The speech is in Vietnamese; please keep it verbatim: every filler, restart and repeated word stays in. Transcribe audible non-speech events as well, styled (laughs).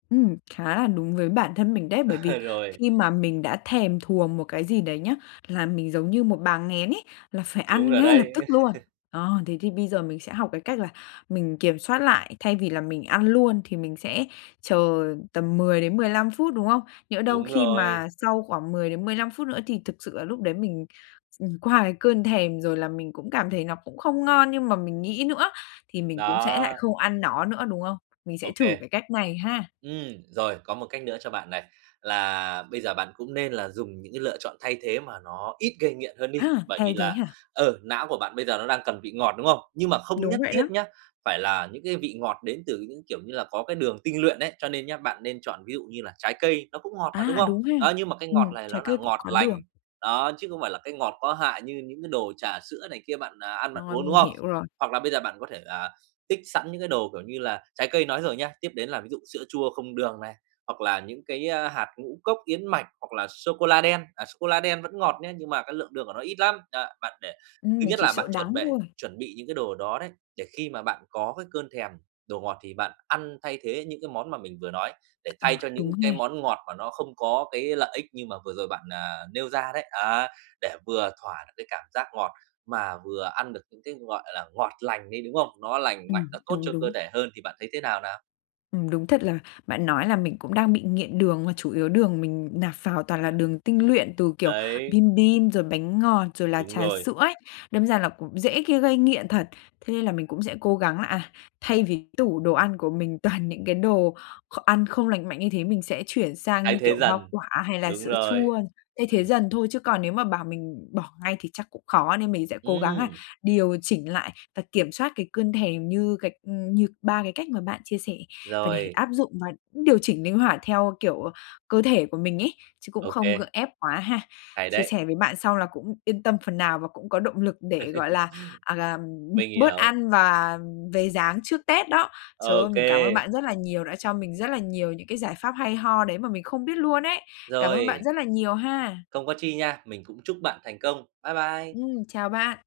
Ừm, khá là đúng với bản thân mình đấy, bởi vì Ờ, rồi. khi mà mình đã thèm thuồng một cái gì đấy nhá, là mình giống như một bà nghén ấy, là phải Đúng ăn rồi ngay lập đấy. tức luôn. (laughs) Ờ, thế thì bây giờ mình sẽ học cái cách là mình kiểm soát lại thay vì là mình ăn luôn thì mình sẽ chờ tầm mười đến mười lăm phút, đúng không? Nhỡ đâu Đúng khi rồi. mà sau khoảng mười đến mười lăm phút nữa thì thực sự là lúc đấy mình mình qua cái cơn thèm rồi là mình cũng cảm thấy nó cũng không ngon như mà mình nghĩ nữa, thì mình cũng sẽ lại Đó. không ăn nó nữa, đúng không? Mình Ô sẽ thử kê. cái cách này ha. Ừm, rồi có một cách nữa cho bạn này, là bây giờ bạn cũng nên là dùng những cái lựa chọn thay thế mà nó ít gây nghiện hơn đi, À, bởi vì thay thế là, hả? ờ, não của bạn bây giờ nó đang cần vị ngọt, đúng không? Nhưng mà không Đúng nhất vậy đó. thiết nhá, phải là những cái vị ngọt đến từ những, kiểu như là, có cái đường tinh luyện ấy, cho nên nhá, bạn nên chọn ví dụ như là trái cây nó cũng ngọt mà, đúng À, không? đúng ha. Đó, nhưng mà cái Ừm, ngọt này nó trái là cây cũng ngọt có đường. lành, đó, chứ không phải là cái ngọt có hại như những cái đồ trà sữa này kia bạn, à, ăn, bạn Rồi, uống, đúng mình không? hiểu rồi. Hoặc là bây giờ bạn có thể, à, tích sẵn những cái đồ kiểu như là trái cây nói rồi nhé, tiếp đến là ví dụ sữa chua không đường này hoặc là những cái, a, hạt ngũ cốc yến mạch hoặc là sô cô la đen, à, sô cô la đen vẫn ngọt nhé, nhưng mà cái lượng đường của nó ít lắm. Đó, bạn để Ừm, ít mình nhất chỉ là sợ bạn chuẩn đắng bể thôi. chuẩn bị những cái đồ đó đấy, để khi mà bạn có cái cơn thèm đồ ngọt thì bạn ăn thay thế những cái món mà mình vừa nói, để thay À, cho những đúng ha. cái món ngọt mà nó không có cái lợi ích như mà vừa rồi bạn, à, nêu ra đấy. Đó, để vừa thỏa được cái cảm giác ngọt mà vừa ăn được những cái, gọi là, ngọt lành ấy, đúng không? Nó lành mạnh, Ừm, nó tốt đúng, cho cơ đúng. thể hơn thì bạn thấy thế nào nào? Ừm, đúng thật là bạn nói là mình cũng đang bị nghiện đường, mà chủ yếu đường mình nạp vào toàn là đường tinh luyện từ, kiểu, Đấy. bim bim, rồi bánh ngọt, rồi là Đúng trà rồi. sữa ấy, đâm ra là cũng dễ, kia gây nghiện thật. Thế là mình cũng sẽ cố gắng là, à, thay vì cái tủ đồ ăn của mình toàn những cái đồ kh ăn không lành mạnh như thế mình sẽ chuyển sang, Thay như thế kiểu, hoa dần, quả hay là đúng sữa rồi. chua. Thay Ừm. thế dần thôi chứ còn nếu mà bảo mình bỏ ngay thì chắc cũng khó nên mình sẽ cố gắng á Ừm! điều chỉnh lại và kiểm soát cái cơn thèm như cái ừm, như ba cái cách mà bạn chia sẻ và để Rồi. áp dụng và cũng điều chỉnh linh hoạt theo, kiểu, cơ thể của mình ấy, chứ cũng Ô không gượng kê. ép quá ha. Hay Chia đấy. sẻ với bạn xong là cũng yên tâm phần nào và cũng có động lực để, gọi (laughs) là, à, ừm, Mình bớt hiểu. ăn và về dáng trước Tết đó. Ô Trời ơi, mình cảm ơn kê. bạn rất là nhiều, đã cho mình rất là nhiều những cái giải pháp hay ho đấy mà mình không biết luôn ấy. Cảm ơn bạn Rồi. rất là nhiều ha. Không có chi nha, mình cũng chúc bạn thành công. Bye bye. Ừm, chào bạn.